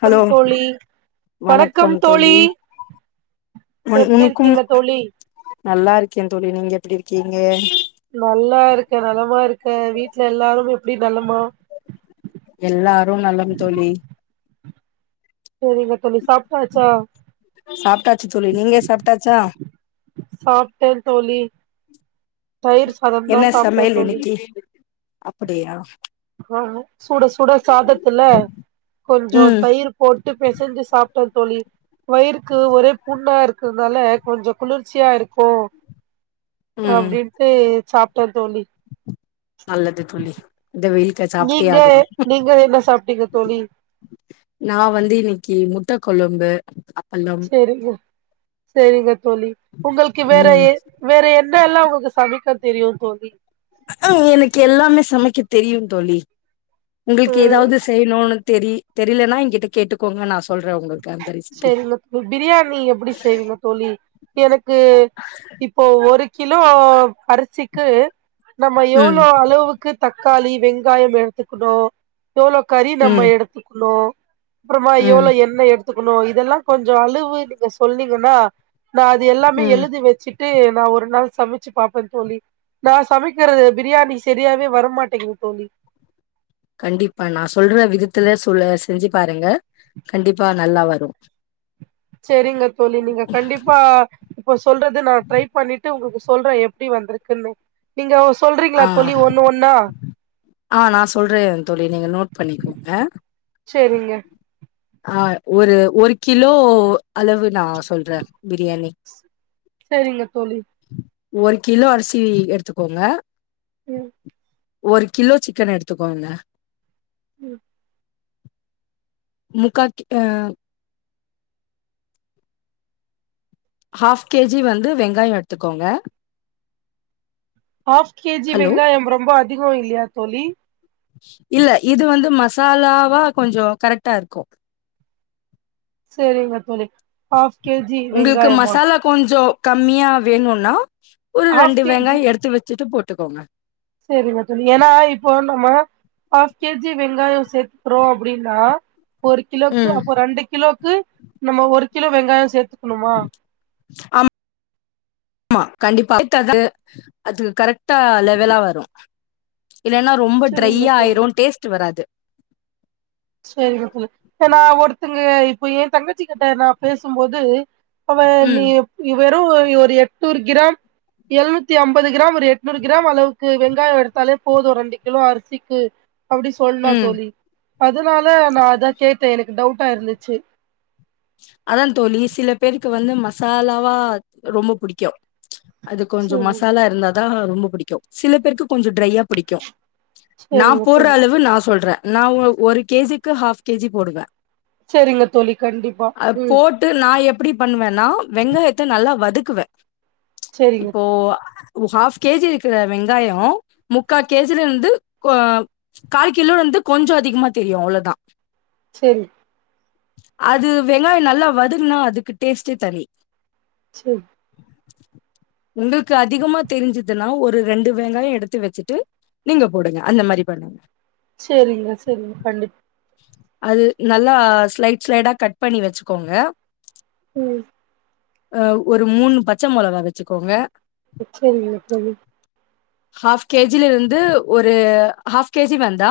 Hello கம் தோழி வணக்கம் தோழி வண் எப்டி உனுக்கும் இருக்கீங்க தோழி நல்லாருக்கே தோழி நீங்க எப்டி இருக்கீங்க? நல்லாருக்கே நலமா இருக்கே வீட்ல எல்லாரும் எப்டி நலமா? எல்லாரும் நலம் தோழி சேரிங்க தோழி சாப்ட்டாச்சா? சாப்ட்டாச்சு தோழி நீங்க சாப்ட்டாச்சா? சாப்ட்டே தோழி தயிர் சாதந்தா என்ன சாப்டே சமையல் தோழி இன்னைக்கு அப்டியா ஆ சுட சுட சாதத்துல கொஞ்சோ ம் தயிர் போட்டு பெசஞ்சு சாப்ட்ட தோழி வயிறுக்கு ஒரே புண்ணா இருக்கதால கொஞ்சொ குளிர்ச்சியா இருக்கு ம் அப்டின்ட்டு சாப்ட்டே தோழி நல்லது தோழி இந்த வெயில் கட் நீங்க நீங்க என்ன சாப்டீங்க தோழி நா வந்து இன்னிக்கு முட்ட கொழம்பு அப் சேரி ஃப்ரோ சேரிங்க தோழி உங்களுக்கு வேற ம் ஏ வேற என்ன எல்லா உங்களுக்கு சமைக்க தெரியு தோழி எனக்கு எல்லாமே சமைக்க தெரியுங் தோழி உங்களுக்கு ம் எதாவதுஸ் செய்யணு உனக்கு தெரி தெரியலனா எங்கிட்ட கேட்டுக்கோங்க நா சொல்ற உங்களுக் சேரிங்க பிரியாணி எப்புடி செய்வீங்கோ தோழி எனக்கு இப்போ ஒரு கிலோ அரிசிக்கு நம்ம ம் எவ்ளோ அளவுக்கு தக்காளி வெங்காயம் எடுத்துக்குரோ எவ்ளோ கறி நம்ம ம் எடுத்துக்கணு அப்புறமா ம் எவ்வளோ எண்ணெய் எடுத் னு இதெல்லாம் கொஞ்சோ அளவு நீங்க சொன்னீங்கன்னா நா அது எல்லாமே ம் எழுதி வெச்சுட் ட்டு நா ஒரு நாள் சமச்சு பாப்பன் தோழி நா சமைக்கிறது பிரியாணி செரியாவே வரமாட்டேங்குதுங் தோழி கண்டிப்பா நா சொல்ற விதத்துல சொல்ல செஞ்சு பாருங்க கண்டிப்பா நல்லா வரு சேரிங்க தோழி நீங்க கண்டிப்பா இப்போ சொல்றது நா ட்ரை பண்ணிட்டு உங்களுக்கு சொல்ற எப் எப்டி வந்துருக்குன்னு நீங்கோ சொல்றீங்களா ஆ, தோழி ஒன்னு ஒன்னா ஆ நா சொல்ற தோழி நீங்க நோட் பண்ணிக்கோங்க செரிங்க ஆ ஒரு ஒரு கிலோ அளவு நா சொல்ற பிரியாணி சேரிங்க தோழி ஒரு கிலோ அரிசி எடுத்துக்கோங்க ம் ஒரு கிலோ சிக்கன் எடுத்துக்கோங்க ம் முக்காக்கி அ ஹாஃப் கேஜி வந்து வெங்காயோ எடுத்துக்கோங்க ஹாஃப் கேஜி ஹலோ! வெங்காயம் ரொம்போ அதிகோ இல்லியா தோழி இல்ல இது வந்து மசாலாவா கொஞ்சோ கரெக்டா இருக்கு சேரிங்க தோழி ஹாஃப் கேஜி உங்களுக்கு வெங்காயமா மசாலா கொஞ்சோ கம்மியா வேணுன்னா ஒரு ஹாஃப் ரெண்டு வெங்காயோ எடுத்து வெச்சுட்டு போட்டுக்கோங்க சேரிங்க தோழி ஏனா இப்போ நம்ம ஆஃப் கேஜி வெங்காயோ சேத்துக்குறோ அப்டின்னா ஒரு கிலோக்கு ம். அப்போ ரெண்டு கிலோக்கு நம்ம ஒரு கிலோ வெங்காயோ சேத்துக்குன்னுமா அம் ஆமா கண்டிப்பா அது அது கரெக்ட்டா லெவலா வரு இல்லன்னா ரொம்ப செரிங்க தோழி ட்ரையாயிரு டேஸ்ட்டு வராது சேரிங்க தோழி நா ஒருத்தங்க இப்போ ஏ தங்கச்சி கிட்ட நா பேசும்போது அவ ம் நீ வெறு ஒரு எட்நூறு கிராம் எழுநூத்தி அம்பது கிராம் ஒரு எட்நூறு கிராம் அளவுக்கு வெங்காயோ எடுத்தாலே போது ரெண்டு கிலோ அரிசிக்கு அப்டி சொன்னா ம் தோழி அதுனால நா அதா கேட்ட எனக்கு டவுட்டா இருந்துச்சு அதாந் தோழி சில பேருக்கு வந்து மசாலாவா ரொம்போ புடிக்கு அது கொஞ்சோ சரி மசாலா இருந்தா தா ரொம்போ புடிக்கு சில பேருக்கு கொஞ்சோ டிரையா புடிக்கு நாம் சரிங்க போடுற தோழி அளவு நா சொல்ற நா ஒ ஒரு கேஜிக்கு ஹாஃப் கேஜி போடுவ சேரிங்க தோழி கண்டிப்பா அ ம் போட்டு நா எப்டி பண்ணுவேன்னா வெங்காயத்த நல்லா வதக்குவ சரிங்க இப்போ ஆஃப் கேஜி இருக்கிற வெங்காயோ முக்கா கே ஜி ல இருந்து கோ கால்கிலோந்து கொஞ்சோ அதிகமா தெரியு அவ்ளோ தா சரி அது வெங்காயம் நல்லா வதங்கனா அதுக்கு டேஸ்டே தனி சரி உங்களுக்கு அதிகமா தெரிஞ்சுதுன்னா ஒரு ரெண்டு வெங்காயம் எடுத்து வச்சுட்டு நீங்களே போடுங்க அந்த மாரி பண்ணுங்க சரிங்க சரிங்க கண்டிப் அது நல்லா ஸ்லைட் ஸ்லைடா கட் பண்ணி வச்சிக்கோங்க ம் அ ஒரு மூணு பச்ச மொளகா வச்சுக்கோங்க சரிங்க தோழி ஆஃப் கேஜிலருந்து ஒரு ஆஃப் கேஜி வேண்டா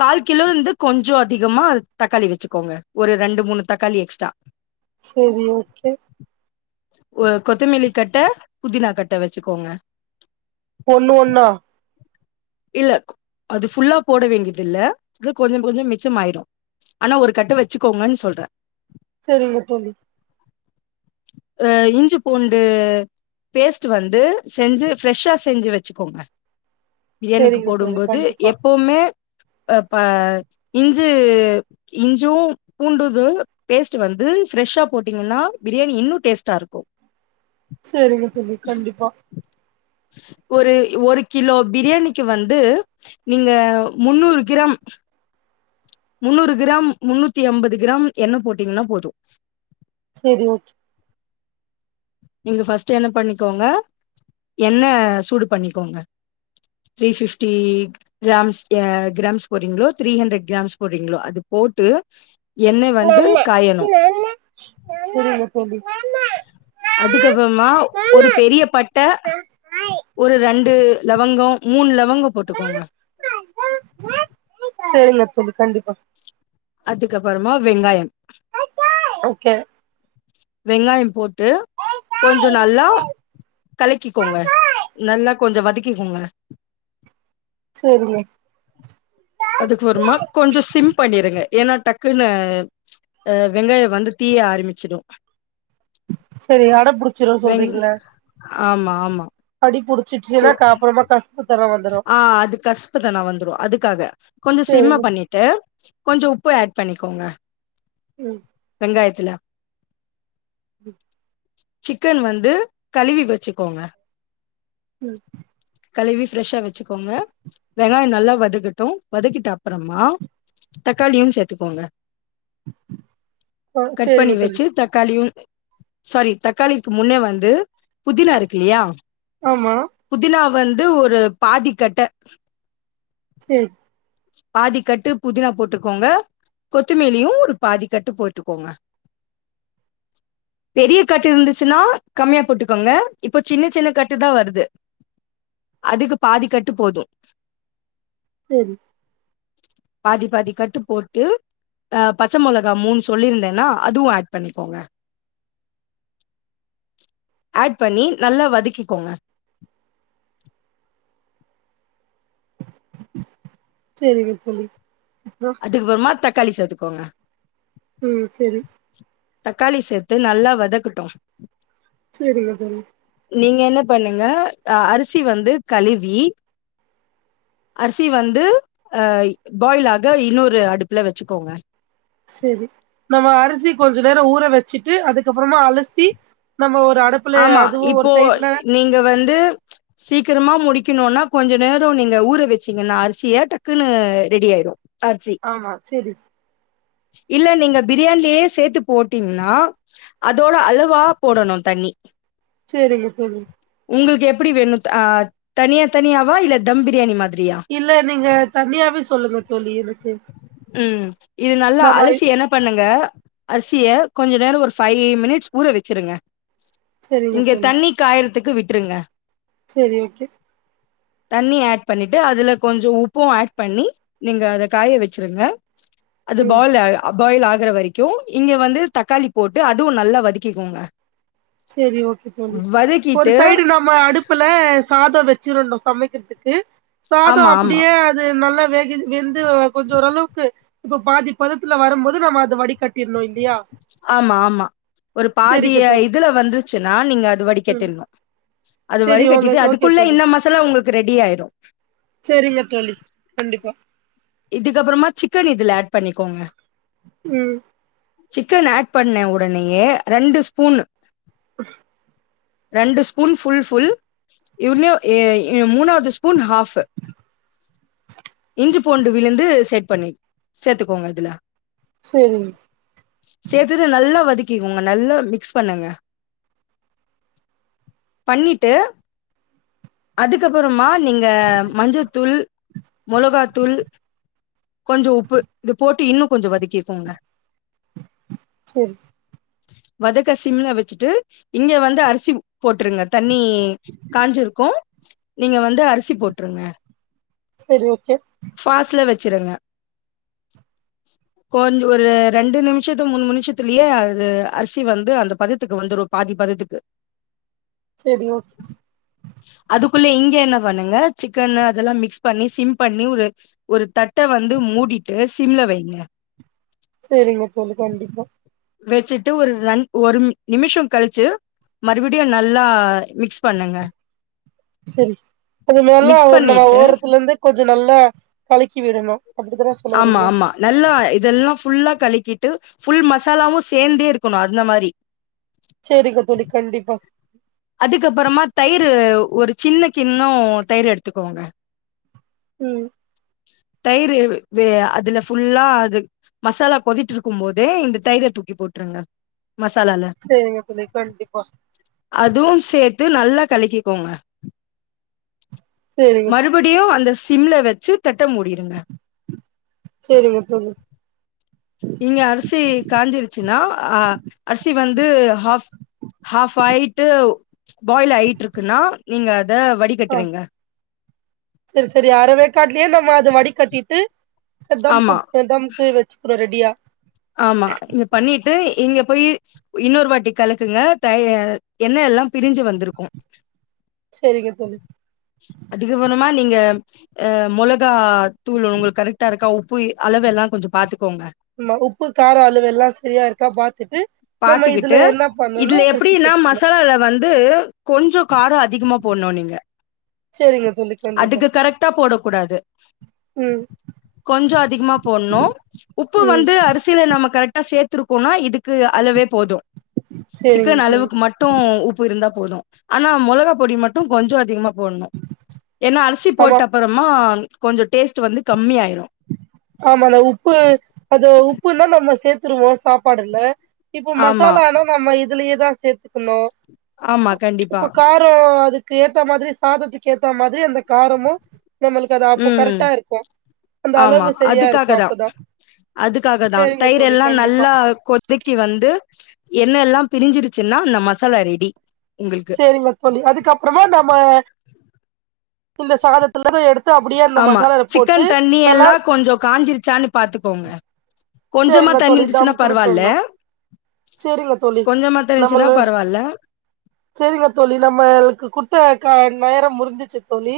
கால் கிலோல்ருந்து கொஞ்சோ அதிகமா தக்காளி வச்சுக்கோங்க ஒரு ரெண்டு மூணு தக்காளி எக்ஸ்ட்டா சரி ஓகே கொ கொத்தமல்லிக்கட்டோ புதினா கட்டோ வச்சுக்கோங்க ஒன்னு ஒன்னா இல்ல அது ஃபுல்லா போட வேண்டியதில்ல இது கொஞ்சோ கொஞ்ச மிச்சமாயிரு ஆனா ஒரு கட்டு வச்சுக்கோங்கன்னு சொல்ற சரிங்க தோழி ஆ இஞ்சு பூண்டு பேஸ்ட் வந்து செஞ்சு ஃபிரஷ்ஷா செஞ்சு வச்சுக்கோங்க பிரியாணிக்கு செரிங்க தோழி போடும்போது கண்டிப்பா எப்பவுமே ப இஞ்சு இஞ்சூ பூண்டுது பேஸ்ட் வந்து ஃபிரஷ்ஷா போட்டீங்கன்னா பிரியாணி இன்னு டேஸ்ட்டா இருக்கு சரிங்க தோழி கண்டிப்பா ஒரு ஒரு கிலோ பிரியாணி வந்து நீங்க முந்நூறு கிராம் முந்நூறு கிராம் முந்நூத்தி அம்பது கிராம் எண்ணெ போட்டீங்கன்னா போது சேரி ஓகே நீங்க ஃபஸ்ட் என்ன பண்ணிக்கோங்க எண்ண சூடு பண்ணிக்கோங்க த்ரீ பிஃப்டீ கிராம்ஸ் எ கிராம்ஸ் போறீங்களோ த்ரீ ஹண்ட்ரட் கிராம்ஸ் போறீங்களோ அது போட்டு எண்ணெ வந்து காயணு சரிங்க தோழி அதுக்கப்றமா ஒரு பெரிய பட்ட ஒரு ரெண்டு லவங்கோ மூணு லவங்கோ போட்டுக்கோங்க சரிங்க தோழி கண்டிப்பா அதுக்கப்பறமா வெங்காயம் ஓ கே வெங்காய போட் ட்டு கொஞ்சோ நல்லா கலக்கிக்கோங்க நல்லா கொஞ்ச வதக்கிக்கோங்க சரிங்க அதுக்கப்புறமா கொஞ்சோ சிம் பண்ணிருங்க ஏன்னா டக்குன்னு ஆ வெங்காயோ வந்து தீய ஆரம்பிச்சிடு சேரி அடப்புடிச்சிருனு வெங் சொல்றீங்கில்ல ஆமா, ஆமா. அடி சோ புடிச்சிச்சினா கா அப்புறமா கஷ் ஆ அது கசப்புத்தன்ன வந்துரு அதுக்காக கொஞ்ச சிம்ம செரிங்க பண்ணிட் ட்டு கொஞ்ச உப்பு ஆட் பண்ணிக்கோங்க ம் வெங்காயத்தில ம் சிக்கன் வந்து கழுவி வச்சுக்கோங்க ம் கழுவி ஃப் ஃபிரஷ்ஷா வச்சுக்கோங்க வெங்காயோ நல்லா வதக்கட்டு வதக்கிட்ட அப்பறமா தக்காளியும் சேத்துக்கோங்க ஆ கட் பண்ணி செரிங்க தோழி வச்சி தக்காளியு சாரி தக்காளிக்கு முன்னே வந்து புதினா இருக்கில்லியா ஆமா புதினா வந்து ஒரு பாதி கட்ட சே பாதி கட்டு புதினா போட்டுக்கோங்க கொத்துமேலியு ஒரு பாதி கட்டு போட்டுக்கோங்க [inaudible] பெரிய கட்டு இருந்திச்சின்னா கம்மியா போட்டுக்கோங்க இப்போ சின்ன சின்ன கட்டுதா வருது அதுக்கு பாதி கட்டு போது செரி பாதி பாதிக்கட்டு போட்டு அ பச்ச மொளகா மூன் சொல்லியிருந்தேன்னா அதுவு ஏட் பண்ணிக்கோங்க [unintelligible] ஏட் பண்ணி நல்லா வதக்கிக்கோங்க சேரிங்க தோழி அப்புறோ அதுக்ப்பிறமா தக்காளி சேத்துக்கோங்க ம் சேரி தக்காளி சேத்து நல்லா வதக்கட்டு சேரி ஓகேமா நீங்க என்ன பண்ணுங்க அ அரிசி வந்து கழிவி அரிசி வந்து அய் பாயில் ஆக இன்னொரு அடுப்ல வச்சுக்கோங்க செரி நம்ம அரிசி கொஞ்சொ நேரோ ஊற வச்சுட்டு அதுக்கப்புறமா அலசி நம்ம ஒரு அடுப்புல ஆமா அதுவு ஒரு இப்போ சைட்ல நீங்க வந்து சீக்கரமா முடிக்கணுனா கொஞ்சொ நேரோ நீங்க ஊற வெச்சீங்கன்னா அரிசிய டக்குன்னு ரெடி ஆயிடு அரிசி ஆமா செரி இல்ல நீங்க பிரியாண்லே சேத்து போட்டீங்ன்னா அதோட அளவா போடணு தண்ணி செரிங்க தோழி உங்களுக்கு எப்பிடி வேணு த ஆ தனியா தனியாவா இல்ல தம் பிரியாணி மாதிரி இல்ல நீங்க தனியாவே சொல்லுங்க தோழி எனக்கு ம் இது நல்லா நம்ம அழசி என்ன பண்ணுங்க அர்சிய கொஞ்ச நேரோ ஒரு ஃபைவ் மினிட்ஸ் ஊற வச்சிருங்க சேரிங்க இங்க தோழி தண்ணி காயறத்துக்கு விட்டுருங்க சேரி ஓகே தண்ணி ஏட் பண்ணிட்டு அதில கொஞ்சோ உப்பு ஏட் பண்ணி நீங்க அத காய வச்சிருங்க அது ம் பால்ல அ பாயில் ஆகற வரைக்கு இங்க வந்து தக்காளி போட்டு அதுவு நல்லா வதக்கிக்கோங்க செரி ஓகே தோழி ஒரு வதக்கிட்டு சைடு நம்ம அடுப்புல ல சாதோ வச்சிரணு சமைக்கற்துக்கு சாதோ ஆமா ஆமா அப்டியே அது நல்லா வேகுது வெந்து கொஞ்சொ ஓரளவுக்கு இப்ப பாதி பதத்துல வரம்போது நம்ம அத வடி கட்டிரணு இல்லையா ஆமா ஆமா ஒரு பாதிய சேரிங்க தோழி இதுல வந்துருச்சுன்னா நீங்க அது ம் வடிகட்டிர்னு அது வடி செரி ஓகே கட்டிட்டு ஓகே அதுக்குள்ள தோழி இந்த மசாலா உங்களுக்கு ரெடி ஆயிடு செரிங்க தோழி கண்டிப்பா இதுக்கப்புறமா சிக்கன் இதுல ஆட் பண்ணிக்கோங்க ம் சிக்கன் ஆட் பண்ண உடனேயே ரெண்டு ஸ்பூனு [unintelligible] ரெண்டு ஸ்பூன் ஃபுல் ஃபுல் எ உண்மயோ எ எ மூணாவது ஸ்பூன் ஹாஃப் இஞ்சிப் பூண்டு விழுந்து சேட் பண்ணி சேத்துக்கோங்க இதுல செரி சேத்துட்டு நல்லா வதக்கிகொங்க நல்லா மிக்ஸ் பண்ணுங்க பண்ணிட்டு அதுக்கப்புறமா நீங்க மஞ்சத்தூள் மொளகாத் தூள் கொஞ்சொ உப்பு இது போட்டு இன்னு கொஞ்சொ வதக்கிக்கோங்க செரி வதக்க சிம்ல வச்சுட்டு இங்க வந்து அரிசி போட்டுருங்க தண்ணி காஞ்சுருக்கும் நீங்க வந்து அரிசி போட்டுருங்க செரி ஓகே ஃபாஸ்ல வச்சுருங்க [unintelligible] கொஞ் ஒரு ரெண்டு நிமிஷத்து மூணு மினிஷத்துலயே அது அரிசி வந்து அந்த பதத்துக்கு வந்துரு பாதி பதத்துக்கு செரி ஓகே அதுக்குள்ள இங்க என்ன பண்ணுங்க சிக்கன் அதெல்லா மிக்ஸ் பண்ணி சிம் பண்ணி ஒரு ஒரு தட்ட வந்து மூடிட்டு சிம்ல வைங்க சேரிங்க தோழி கண்டிப்பா வெச்சிட்டு ஒரு ரண் ஒரு நிமிஷோ கழிச்சு மறுபடியு நல்லா மிக்ஸ் பண்ணுங்க சரி அது மேலும் மிக்ஸ் அத நம்ம பண்ணிட்டு ஓறத்துல இருந்து கொஞ்சொ நல்லா கலக்கி விடணும் ஆமா ஆமா நல்லா இதெல்லா ஃபுல்லா கழிக்கிட்டு ஃபுல் மசாலாவு சேந்தே இருக்கணு அந்த மாரி செரிங்க தோழி கண்டிப்பா அதுக்கப்பறமா தயிரு ஒரு சின்ன கிண்ணோ தயிர் எடுத்துக்கோங்க ம் தயிரு வ் வெ அதுல ஃபுல்லா அது மசாலா கொதிட்ருக்கும் போதே இந்த தயிர தூக்கி போட்டுருங்க சேரிங்க தோழி கண்டிப்பா அதுவும் சேர்த்து நல்லா கலக்கிக்கோங்க செரிங்க மறு படியு அந்த சிம்ல வச்சு தெட்ட மூடியிருங்க செரிங்க தோழி இங்க அரிசி காஞ்சிருச்சுன்னா அ அரிசி வந்து ஹாஃப் ஹாஃப் ஆயிட்டு பாயில் ஆயிட்ருக்குனா நீங்க அத வடி ஆ செரி செரி அர வேக்காட்லயே நம்ம அது வடி கட்டிட்டு தம் ஆமா புட தம்க்கு வச்சுக்கனு ரெடியா ஆமா இது பண்ணிட்டு இங்க போய் இன்னொரு வாட்டி கலக்குங்க த எண்ண எல்லா பிரிஞ்சு வந்திருக்கும் சரிங்க தோழி அதுக்கப்பறமா நீங்க ஆ மொளகா தூள் உங்களுக்கு கரெக்டா இருக்கா உப்பு அளவு எல்லா கொஞ்ச பாத்துக்கோங்க ம் உப்பு கார அளுவு எல்லா சரியா இருக்கா பாத்துட்டு நம்ம இதுல பாத்துக்கிட்டு என்ன பண்ணனு இதுல அரிசி எப்டின்னா சேத்துக்கணு மசாலால வந்து கொஞ்சோ காரோ அதிகமா போட்ணு நீங்க சரிங்க தோழி கண்டிப்பா ட்டா போட கூடாது ம் கொஞ்சோ அதிகமா போட்ணு உப்பு ம் வந்து அரிசில நம்ம கரெக்ட் சேத்திருக்கோனா இதுக்கு அளவே போது சேரிங்க சிக்கன் தோழி அளவுக்கு மட்டு ட்டும் உப்பு இருந்தா போதும் ஆனா மொளகா பொடி மட்டு கொஞ்சோ அதிகமா போட்ணு ஏன்னா அரிசி ஆமா போட்ட அப்பறமா கொஞ்சோ டேஸ்ட் வந்து கம்மி ஆயிரு ஆமா ந உப்பு அது உப்புன்னா நம்ம சேத்தருவோ சாப்பாடுல இப்ப ஆமா மசாலானா நம்ம இதுலயேதா சேத்துக்கணு ஆமா கண்டிப்பா இப்ப கா ரோ அதுக்கு ஏத்த மாதிரி சாதத்துக்கு ஏத்த மாரி அந்த காரமும் நம்மளுக்கு அது அப்போ ம் கரெக்டா இருக்கும் அந்த ஆமா அளவு சரியா அதுக்காக இருக்கு தா அப்பதா அதுக்காக தா சேரிங்க தயர் தோழி எல்லா கண்டிப்பா நல்லா கொத் வதக்கி வந்து எண்ண எல்லாம் பிரிஞ்சிருச்சுன்னா அந்த மசாலா ரெடி உங்களுக்கு செரிங்க தோழி அதுக்கப்பறமா நம்ம இந்த சாதத்துல இருந்து எடுத்து அப்டியே அந்த ஆமா மசாலால போட்டு சிக்கன் தண்ணி நல்லா எல்லா கொஞ்சோ காஞ்சிருச்சான்னு பாத்துக்கோங்க கொஞ்சமா சேரிங்க தண்ணி தோழி இருந்துச்சுன்னா தம்க்கு பரவால்ல விட்டுட்ணு சேரிங்க தோழி கொஞ்சமா தண்ணி இருச்சுன்னா பரவால்ல சரிங்க தோழி நம்மளுக்கு குடுத்த கா நேரம் முடிஞ்சிச்சு தோழி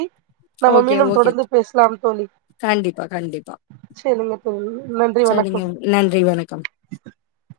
நம்ம ஓகே மீண்டும் ஓகே தொடர்ந்து பேசலாம் தோழி கண்டிப்பா கண்டிப்பா சரிங்க தோழி நன்றி சரிங்க வணக்கம் நன்றி வணக்கம் [inaudible]